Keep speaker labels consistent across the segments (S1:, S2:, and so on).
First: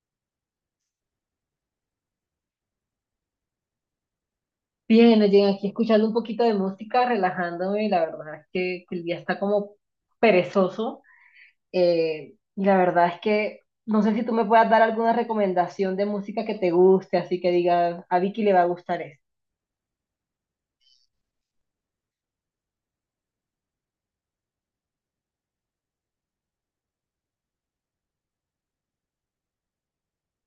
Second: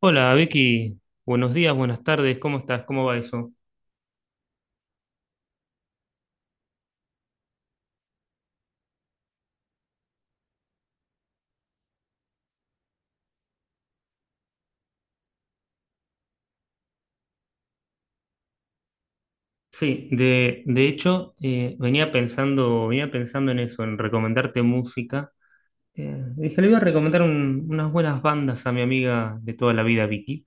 S1: Hola Vicky, buenos días, buenas tardes, ¿cómo estás? ¿Cómo va eso?
S2: Bien, llegué aquí escuchando un poquito de música, relajándome, la verdad es que el día está como perezoso. Y la verdad es que no sé si tú me puedas dar alguna recomendación de música que te guste, así que digas, a Vicky le va a gustar esto.
S1: Sí, de hecho venía pensando en eso, en recomendarte música. Dije, le voy a recomendar unas buenas bandas a mi amiga de toda la vida, Vicky.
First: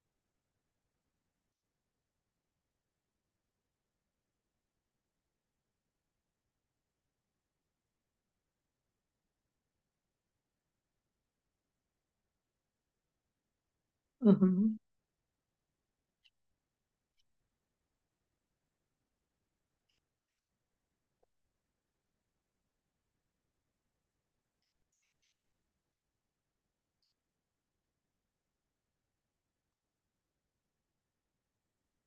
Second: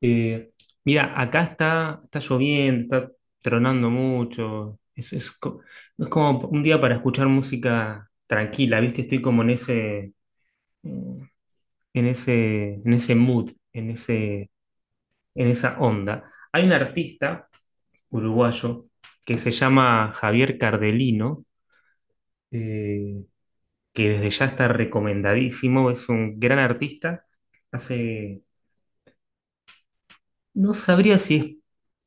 S1: Eh, Mira, acá está, está lloviendo, está tronando mucho, es como un día para escuchar música tranquila, ¿viste? Estoy como en eh, en ese mood,
S2: Ujú,
S1: en esa onda. Hay un artista uruguayo que se llama Javier Cardelino, eh, que desde ya está recomendadísimo, es un gran artista, hace, no sabría si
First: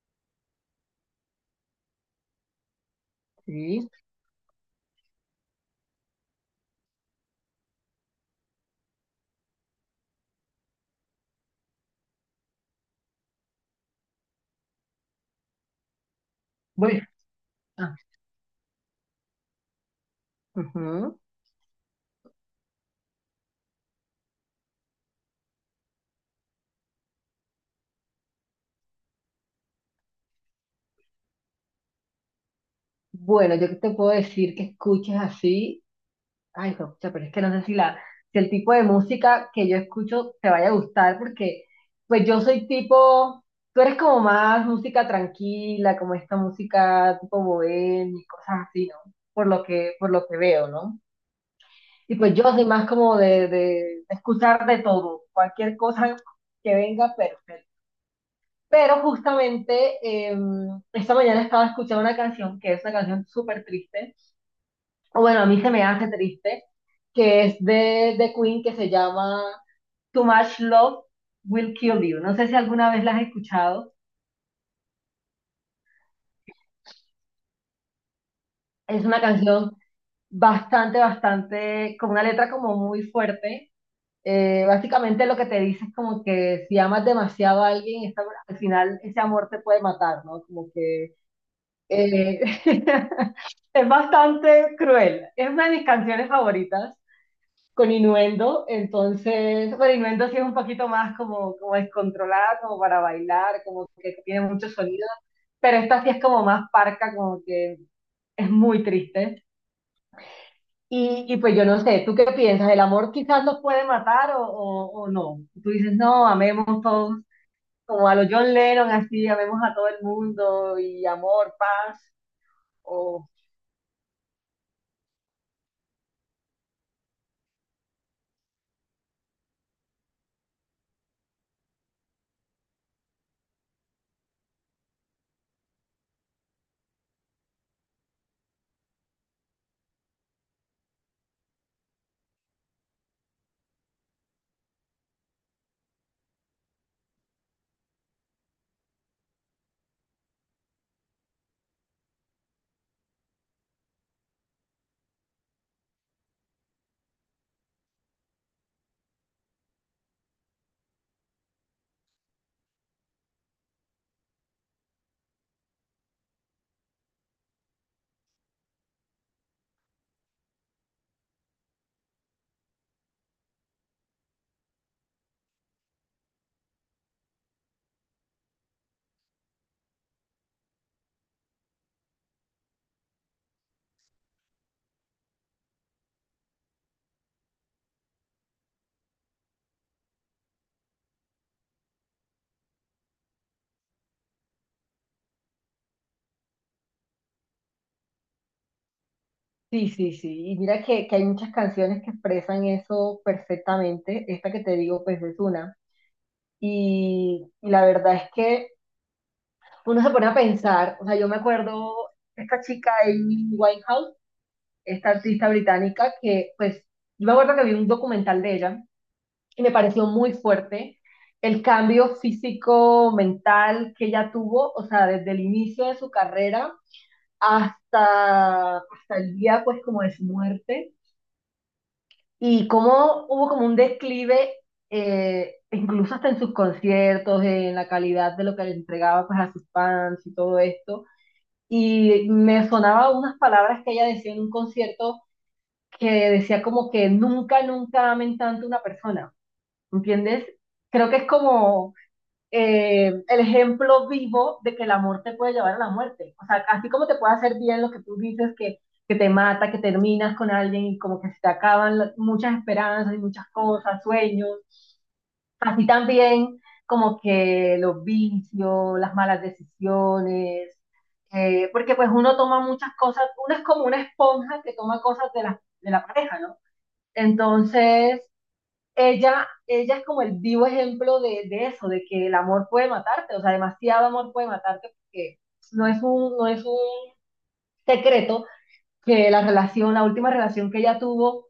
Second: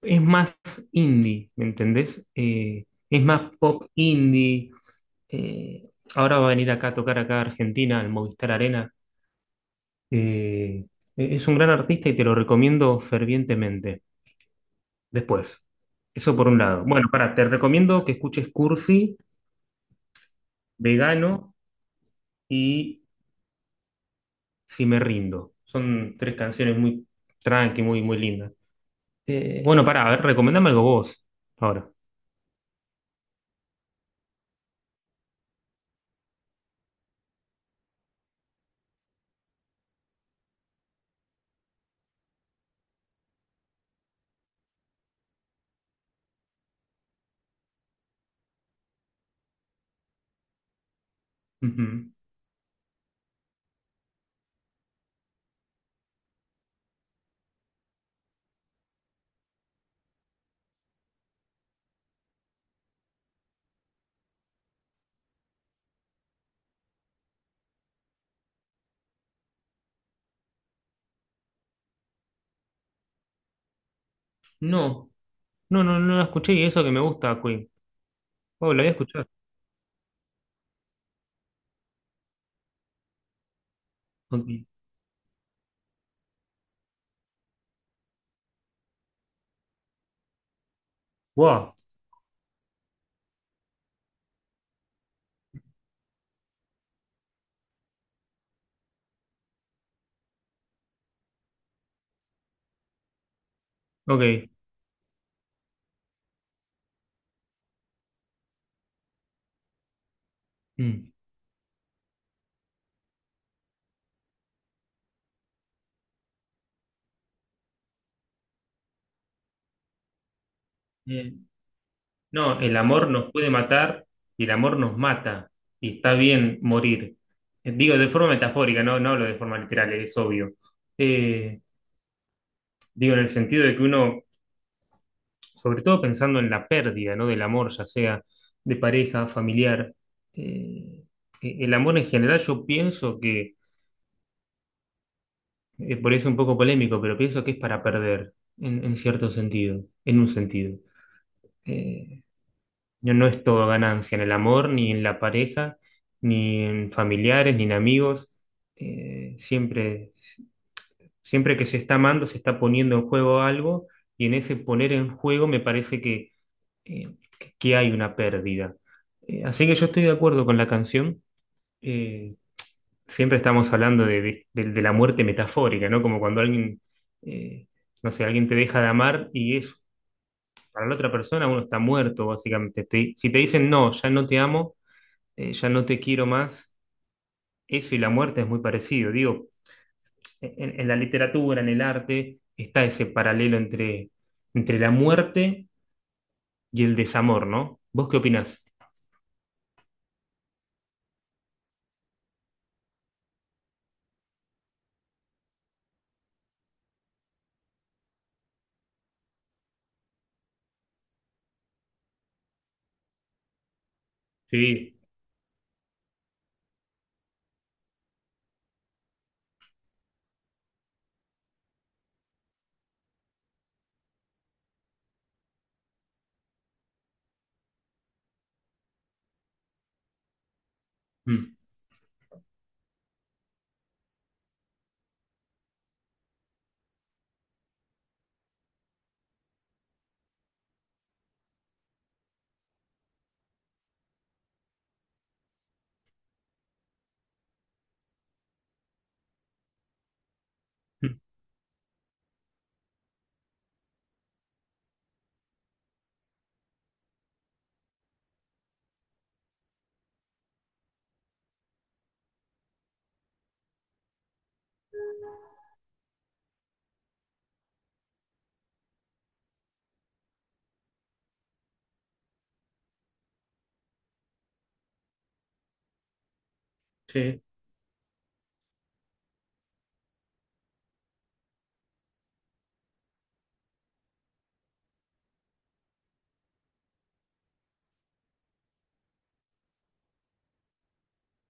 S1: es más indie, ¿me entendés? Es más pop
S2: sí.
S1: indie, eh, ahora va a venir acá a tocar acá a Argentina, al Movistar Arena. Eh, es un gran artista y te lo recomiendo fervientemente. Después. Eso por un lado.
S2: Bueno,
S1: Bueno, para, te
S2: ah,
S1: recomiendo que escuches Cursi,
S2: ujú.
S1: Vegano y Si me rindo. Son tres canciones muy tranqui, muy, muy lindas. Bueno, para, a ver, recomendame algo vos ahora.
S2: Bueno, yo que te puedo decir que escuches así. Ay, hijo de pucha, pero es que no sé si el tipo de música que yo escucho te vaya a gustar, porque pues yo soy tipo, tú eres como más música tranquila, como esta música tipo bohemia y cosas así, ¿no? Por por lo que veo, ¿no?
S1: Ujú.
S2: Y pues yo soy más como de escuchar de todo, cualquier cosa que venga, perfecto. Pero justamente eh, esta mañana estaba escuchando una canción que es una canción súper triste o bueno, a mí se me hace triste, que es de Queen, que se llama Too Much Love Will Kill You. No sé si alguna vez la has escuchado.
S1: No, no, no, no la escuché y eso que me gusta, Queen. Oh, la voy a
S2: Es una
S1: escuchar.
S2: canción bastante, con una letra como muy fuerte.
S1: Ok.
S2: Básicamente lo que te dice es como que si amas demasiado a alguien, al final ese amor te puede matar, ¿no? Como que
S1: Wow.
S2: eh, es bastante cruel. Es una de mis canciones favoritas. Con Innuendo, entonces, bueno, Innuendo sí es un poquito más como, como descontrolada, como para bailar, como que tiene
S1: Ok.
S2: mucho sonido, pero esta sí es como más parca, como que es muy triste.
S1: Mm.
S2: Y pues yo no sé, ¿tú qué piensas? ¿El amor quizás nos puede matar o no? Tú dices, no, amemos todos, como a los John Lennon, así, amemos a todo el mundo y
S1: Eh,
S2: amor, paz,
S1: No, el amor
S2: o...
S1: nos puede matar y el amor nos mata y está bien morir. Digo de forma metafórica, no, no hablo de forma literal, es obvio. Eh, Digo en el sentido de que uno, sobre todo pensando en la pérdida, ¿no? Del amor, ya sea de pareja, familiar, eh, el amor en general yo pienso que, por eso es un poco polémico, pero pienso que es para perder, en cierto sentido, en un sentido. Eh, No, no es todo ganancia en el amor, ni en la pareja, ni en familiares, ni en amigos. Siempre, siempre que se está amando, se está poniendo en juego algo, y en ese poner en juego me parece que, que hay una pérdida. Así que yo estoy de acuerdo con la canción. Eh, Siempre estamos hablando de la muerte metafórica, ¿no? Como cuando alguien, eh, no sé, alguien te deja de amar y es para la otra persona uno está muerto, básicamente. Si te dicen no, ya no te amo ya no te quiero más, eso y la muerte es muy parecido. Digo, en la literatura, en el arte, está ese paralelo entre, entre la muerte y el desamor, ¿no? ¿Vos qué opinás?
S2: Sí, sí, sí. Y mira que hay muchas canciones que expresan eso perfectamente. Esta que te digo, pues es una. Y la verdad es que uno se pone a pensar, o sea, yo me acuerdo esta chica Amy Winehouse,
S1: Sí.
S2: esta artista británica que, pues, yo me acuerdo que vi un documental de ella y me pareció muy fuerte el cambio físico, mental que ella tuvo, o sea, desde el inicio de su carrera hasta el día, pues, como de su muerte.
S1: Mm.
S2: Y cómo hubo como un declive, incluso hasta en sus conciertos, en la calidad de lo que le entregaba pues, a sus fans y todo esto. Y me sonaba unas palabras que ella decía en un concierto que decía como que nunca amen tanto a una persona, ¿entiendes? Creo que
S1: Mm.
S2: es como el ejemplo vivo de que el amor te puede llevar a la muerte. O sea, así como te puede hacer bien lo que tú dices, que te mata, que terminas con alguien y como que se te acaban muchas esperanzas y muchas cosas, sueños, así también como que los vicios, las malas decisiones, porque pues uno toma muchas cosas, uno es como una esponja que toma cosas de de la pareja, ¿no?
S1: Sí.
S2: Entonces, ella es como el vivo ejemplo de eso, de que el amor puede matarte, o sea, demasiado amor puede matarte porque no es no es un secreto que la última relación que ella tuvo,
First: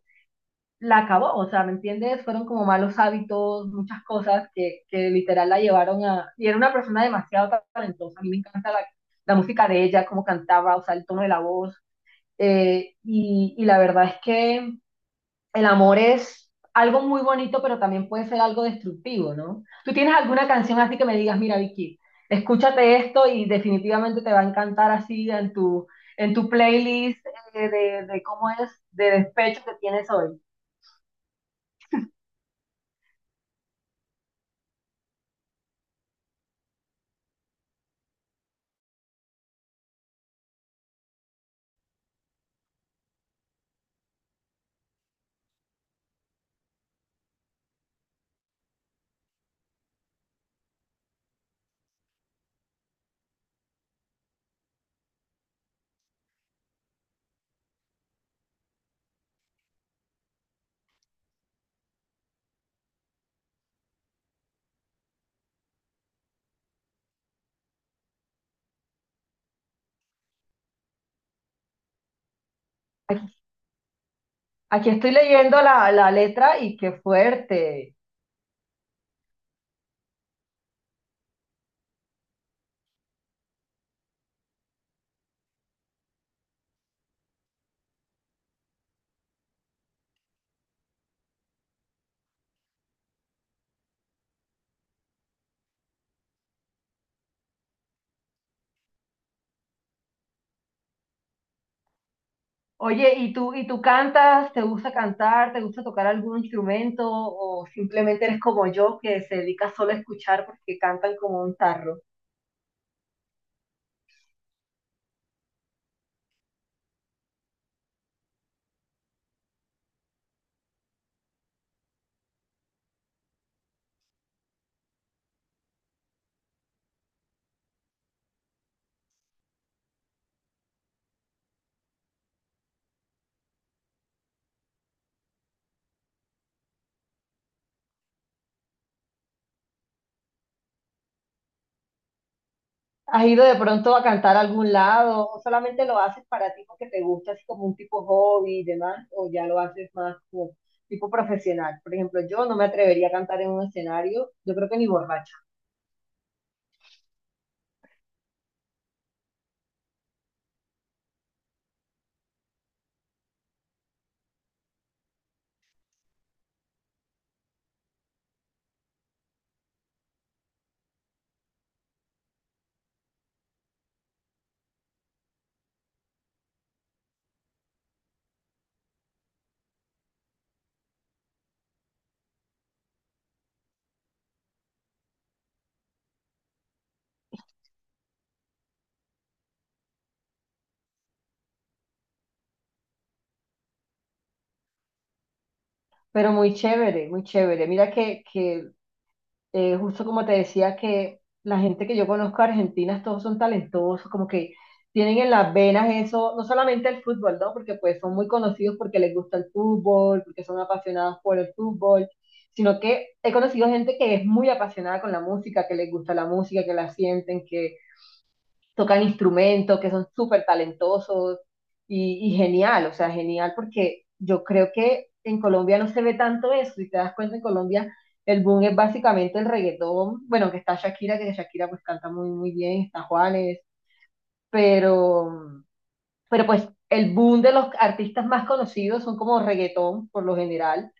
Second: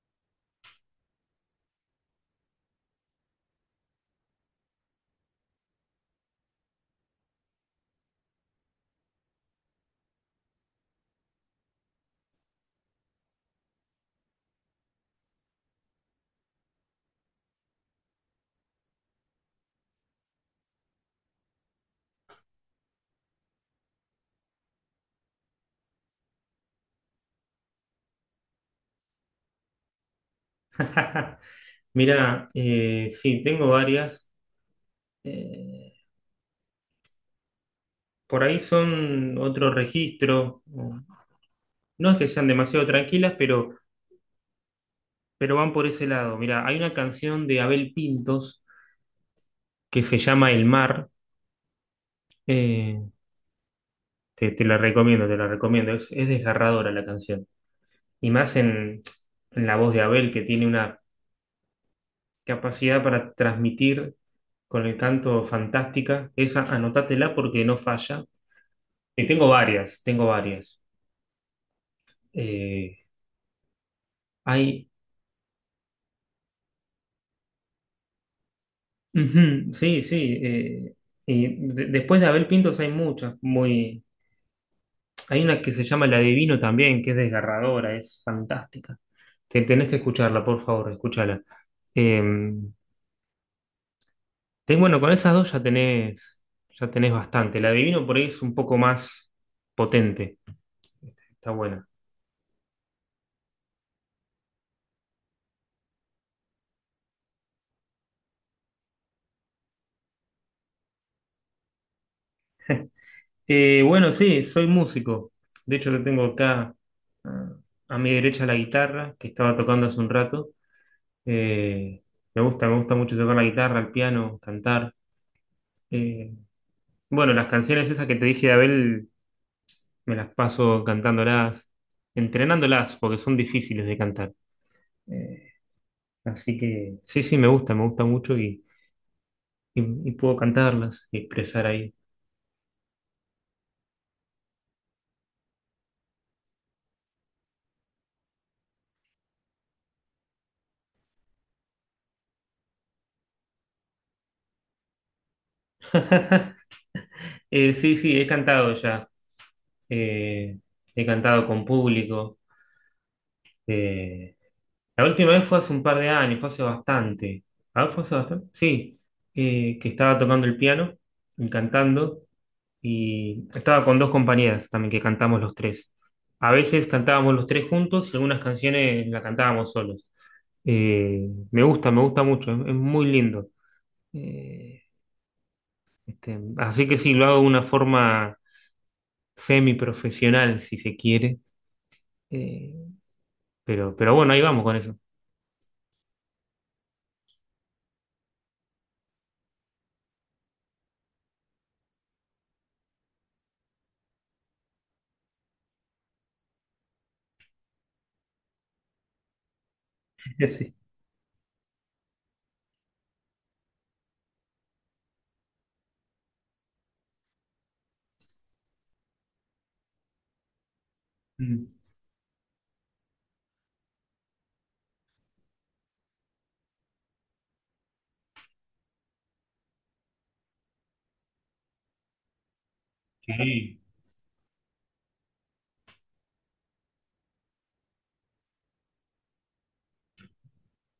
S2: la acabó, o sea, ¿me entiendes? Fueron como malos hábitos, muchas cosas que literal la llevaron a... Y era una persona demasiado talentosa, a mí me encanta la música de ella, cómo cantaba, o sea, el tono de la voz, y la verdad es que el amor es algo muy bonito, pero también puede ser algo destructivo, ¿no? ¿Tú tienes alguna canción así que me digas, mira, Vicky, escúchate esto y definitivamente te va a encantar así en tu playlist de cómo es, de despecho que tienes hoy?
S1: Mira, sí, tengo varias. Eh, por ahí son otro registro. No es que sean demasiado tranquilas, pero van por ese lado. Mira, hay una canción de Abel Pintos que se llama El Mar. Eh, Te, te la recomiendo, te la recomiendo. Es desgarradora la canción. Y más en la voz de Abel, que tiene una capacidad para transmitir con el canto fantástica. Esa, anótatela porque no falla. Y tengo varias, tengo varias. Eh, hay.
S2: Aquí estoy leyendo la letra y qué fuerte.
S1: Ujú, sí, sí. Y después de Abel Pintos hay muchas. Muy, hay una que se llama La Divino también, que es desgarradora, es fantástica. Te, tenés que escucharla, por favor, escúchala. Eh, bueno, con esas dos ya tenés bastante. La adivino por ahí es un poco más potente. Está buena.
S2: Oye, ¿y y tú cantas? ¿Te gusta cantar? ¿Te gusta tocar algún instrumento? ¿O simplemente eres como yo que se dedica solo a escuchar porque cantan como un tarro?
S1: Bueno, sí, soy músico. De hecho, lo tengo acá ah, a mi derecha la guitarra, que estaba tocando hace un rato. Eh, Me gusta, me gusta mucho tocar la guitarra, el piano, cantar. Eh, bueno, las canciones esas que te dije de Abel, me las paso cantándolas, entrenándolas, porque son difíciles de cantar. Eh, Así que sí, sí, me gusta mucho y puedo cantarlas y expresar ahí.
S2: ¿Has ido de pronto a cantar a algún lado o solamente lo haces para ti porque te gusta así como un tipo hobby y demás o ya lo haces más como tipo profesional? Por ejemplo, yo no me atrevería a cantar en un escenario, yo creo que ni borracha,
S1: Sí, sí, he cantado ya. Eh, He cantado con público. Eh, la última vez fue hace un par de años, fue hace bastante. Ah, fue hace bastante. Sí, que estaba tocando el piano y cantando. Y estaba con dos compañeras también que cantamos los tres. A veces cantábamos los tres juntos y algunas canciones las cantábamos solos. Me gusta, me gusta mucho, es muy lindo. Eh, Así que sí, lo hago de una forma semiprofesional, si se quiere. Eh, pero bueno, ahí vamos con eso.
S2: pero muy chévere, muy chévere. Mira que justo como te decía que la gente que yo conozco argentinas, todos son talentosos, como que tienen en las venas eso, no solamente el fútbol, ¿no? Porque pues son muy conocidos porque les gusta el fútbol, porque son
S1: Sí.
S2: apasionados por el fútbol, sino que he conocido gente que es muy apasionada con la música, que les gusta la música, que la sienten, que tocan instrumentos, que son súper talentosos
S1: Mm,
S2: y genial, o sea, genial porque yo creo que en Colombia no se ve tanto eso, si te das cuenta en Colombia el boom es básicamente el reggaetón, bueno, que está Shakira, que Shakira pues canta muy bien, está Juanes,
S1: sí.
S2: pero, pero pues el boom de los artistas más conocidos son como reggaetón por lo general,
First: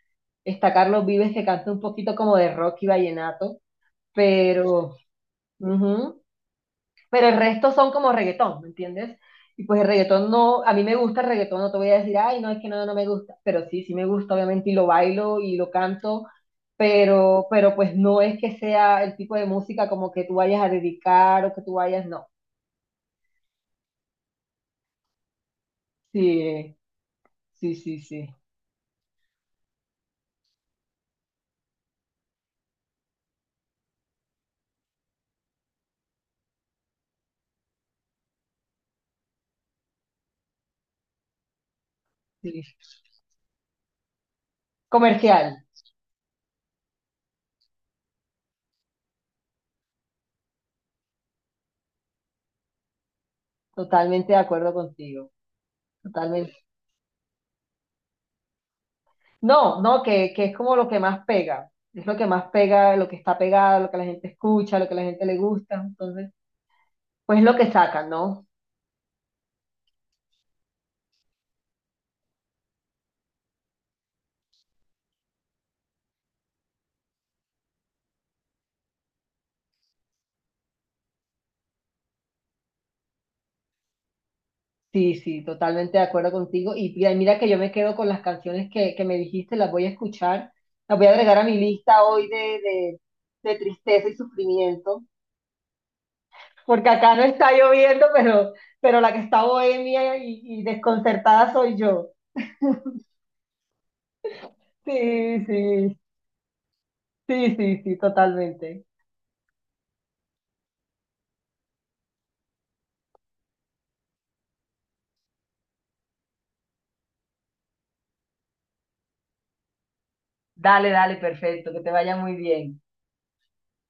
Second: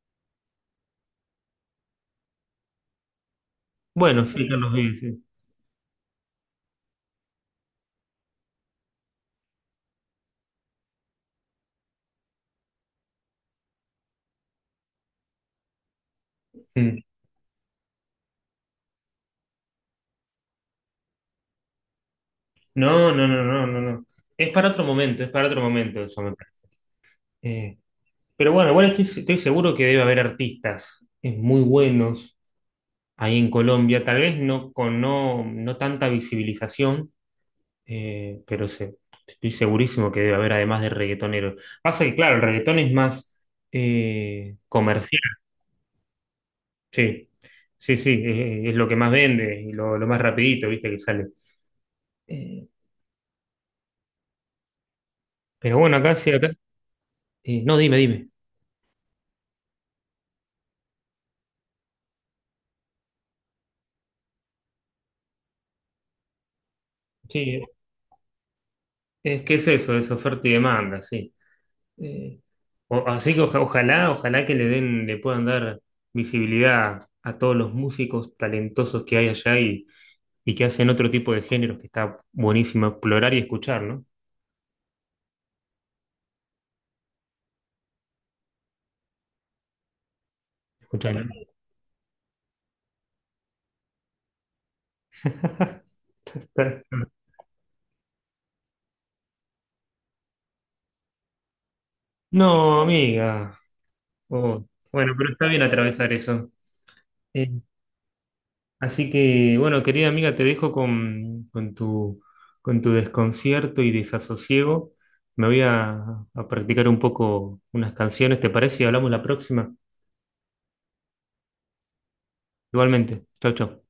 S2: está Carlos Vives que canta un poquito como de rock y vallenato,
S1: Bueno, sí, Carlos
S2: pero...
S1: Vives, sí.
S2: ujú, pero el resto son como reggaetón, ¿me entiendes? Y pues el reggaetón no, a mí me gusta el reggaetón, no te voy a decir, ay, no, es que no me gusta, pero sí, sí me gusta, obviamente, y lo bailo y lo canto,
S1: Mm.
S2: pero pues no es que sea el tipo de música como que tú vayas a dedicar o que tú vayas, no.
S1: No, no, no, no, no, no. Es para otro momento, es para otro momento eso me parece.
S2: Sí, sí,
S1: Eh,
S2: sí, sí,
S1: pero bueno, igual estoy, estoy seguro que debe haber artistas muy buenos ahí en Colombia, tal vez no con no, no tanta visibilización. Eh, pero se- Estoy segurísimo que debe haber además de reggaetonero. Pasa que, claro, el
S2: sí.
S1: reggaetón es más comercial.
S2: Comercial,
S1: Sí, sí, sí, es lo que más vende y lo más rapidito, viste, que sale. Eh,
S2: totalmente de acuerdo contigo,
S1: pero bueno, acá sí, acá.
S2: totalmente.
S1: No, dime, dime.
S2: No, no, que es como lo que más pega, es lo que más pega, lo que está pegado, lo que la gente escucha, lo que la gente le gusta, entonces, pues es lo
S1: Sí,
S2: que sacan, ¿no?
S1: es que es eso, es oferta y demanda, sí. Eh, Así que ojalá, ojalá que le den, le puedan dar visibilidad a todos los músicos talentosos que hay allá y que hacen otro tipo de géneros que está buenísimo explorar y escuchar, ¿no?
S2: Sí, sí, totalmente de acuerdo contigo. Y mira que yo me quedo con las canciones que me dijiste, las voy a escuchar, las voy a
S1: Escúchame.
S2: agregar a mi lista hoy de tristeza y sufrimiento, porque acá no está lloviendo, pero la que está bohemia y desconcertada soy yo.
S1: No, amiga. Oh, bueno, pero
S2: Sí,
S1: está bien
S2: sí,
S1: atravesar eso. Eh,
S2: sí, sí, sí, totalmente.
S1: Así que, bueno, querida amiga, te dejo con tu desconcierto y desasosiego. Me voy a practicar un poco unas canciones, ¿te parece? Y hablamos la próxima.
S2: Dale, dale, perfecto, que te vaya muy bien.
S1: Igualmente. Chau, chau.